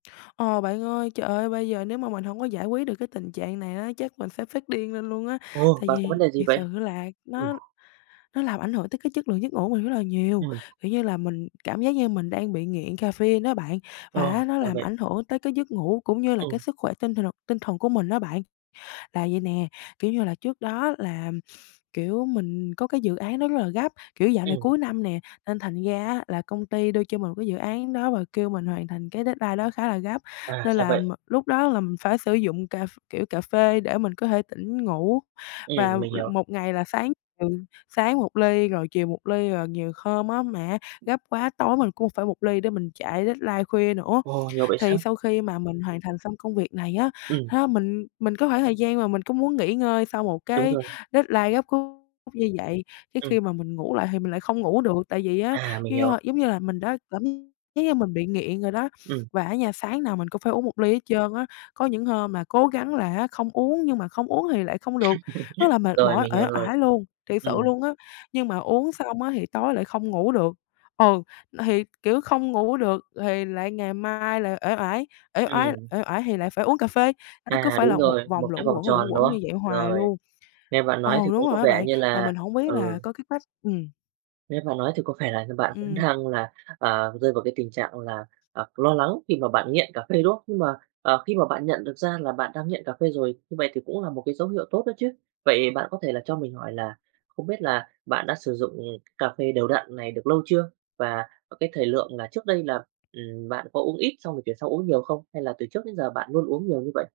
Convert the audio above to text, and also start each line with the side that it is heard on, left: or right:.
left: Ờ, bạn ơi, trời ơi bây giờ nếu mà mình hông có giải quyết được cái tình trạng này á, chắc mình sẽ phát điên lên luôn á,
right: Ồ,
left: tại
right: bạn có vấn
left: vì
right: đề gì
left: thiệt
right: vậy?
left: sự là
right: Ừm.
left: nó nó làm ảnh hưởng tới cái chất lượng giấc ngủ mình rất là nhiều.
right: Ừm.
left: Kiểu như là, mình cảm giác như mình đang bị nghiện caffeine đó bạn
right: Ờ,
left: và á nó
right: ra
left: làm
right: vậy.
left: ảnh hưởng tới cái giấc ngủ cũng như là cái
right: Ừm.
left: sức khỏe tinh thần tinh thần của mình đó bạn. Là vậy nè, kiểu như là, trước đó là, kiểu, mình có cái dự án đó rất là gấp, kiểu dạo này
right: Ừm.
left: cuối năm nè, nên thành ra á là công ty đưa cho mình một cái dự án đó, và kêu mình hoàn thành cái deadline đó khá là gấp,
right: À,
left: nên
right: ra
left: là m
right: vậy.
left: lúc đó là mình phải sử dụng cà ph kiểu, cà phê để mình có thể tỉnh ngủ và
right: Ừm, mình hiểu.
left: một ngày là sáng, ừ, sáng 1 ly, rồi chiều 1 ly, rồi nhiều hôm á, mà gấp quá tối mình cũng phải 1 ly để mình chạy deadline khuya nữa.
right: Ồ, nhiều vậy
left: Thì
right: sao?
left: sau khi mà mình hoàn thành xong công việc này á,
right: Ừm.
left: á, mình mình cái khoảng thời gian mà mình cũng muốn nghỉ ngơi sau một
right: Đúng
left: cái
right: rồi.
left: deadline gấp rút như vậy, tới
right: Ừm.
left: khi mà mình ngủ lại thì mình lại không ngủ được, tại vì á,
right: À, mình
left: giống
right: hiểu.
left: như giống như là mình đã cảm giác như mình bị nghiện rồi đó.
right: Ừm.
left: Và á nha sáng nào mình cũng phải uống 1 ly hết trơn á. Có những hôm mà cố gắng là á không uống nhưng mà không uống thì lại không được, rất là mệt
right: Rồi,
left: mỏi,
right: mình
left: uể
right: hiểu rồi.
left: oải luôn, thiệt sự
right: Ừm.
left: luôn á, nhưng mà uống xong á, thì tối lại không ngủ được. Ừ, n thì, kiểu, không ngủ được lài lại ngày mai lại uể oải, uể oải
right: Ừm.
left: uể oải thì lại phải uống cà phê, nó cứ
right: À,
left: phải
right: đúng
left: là một
right: rồi, một
left: vòng
right: cái
left: luẩn
right: vòng
left: quẩn, luẩn
right: tròn, đúng
left: quẩn
right: không?
left: như vậy hoài
right: Rồi,
left: luôn.
right: nghe bạn nói thì
left: Ồ, đúng
right: cũng có
left: rồi á
right: vẻ
left: bạn,
right: như
left: mà
right: là
left: mình hổng biết là
right: ừ.
left: có cái cách ừm.
right: Nghe bạn nói thì có vẻ là như bạn cũng
left: Ừm.
right: đang là, à, rơi vào cái tình trạng là, à, lo lắng khi mà bạn nghiện cà phê, đúng không? Nhưng mà, à, khi mà bạn nhận được ra là bạn đang nghiện cà phê rồi, như vậy thì cũng là một cái dấu hiệu tốt đó chứ. Vậy bạn có thể cho mình hỏi là không biết là bạn đã sử dụng cà phê đều đặn này được lâu chưa? Và cái thời lượng là trước đây là, ừm, bạn có uống ít xong rồi chuyển sang uống nhiều không? Hay là từ trước đến giờ bạn luôn uống nhiều như vậy?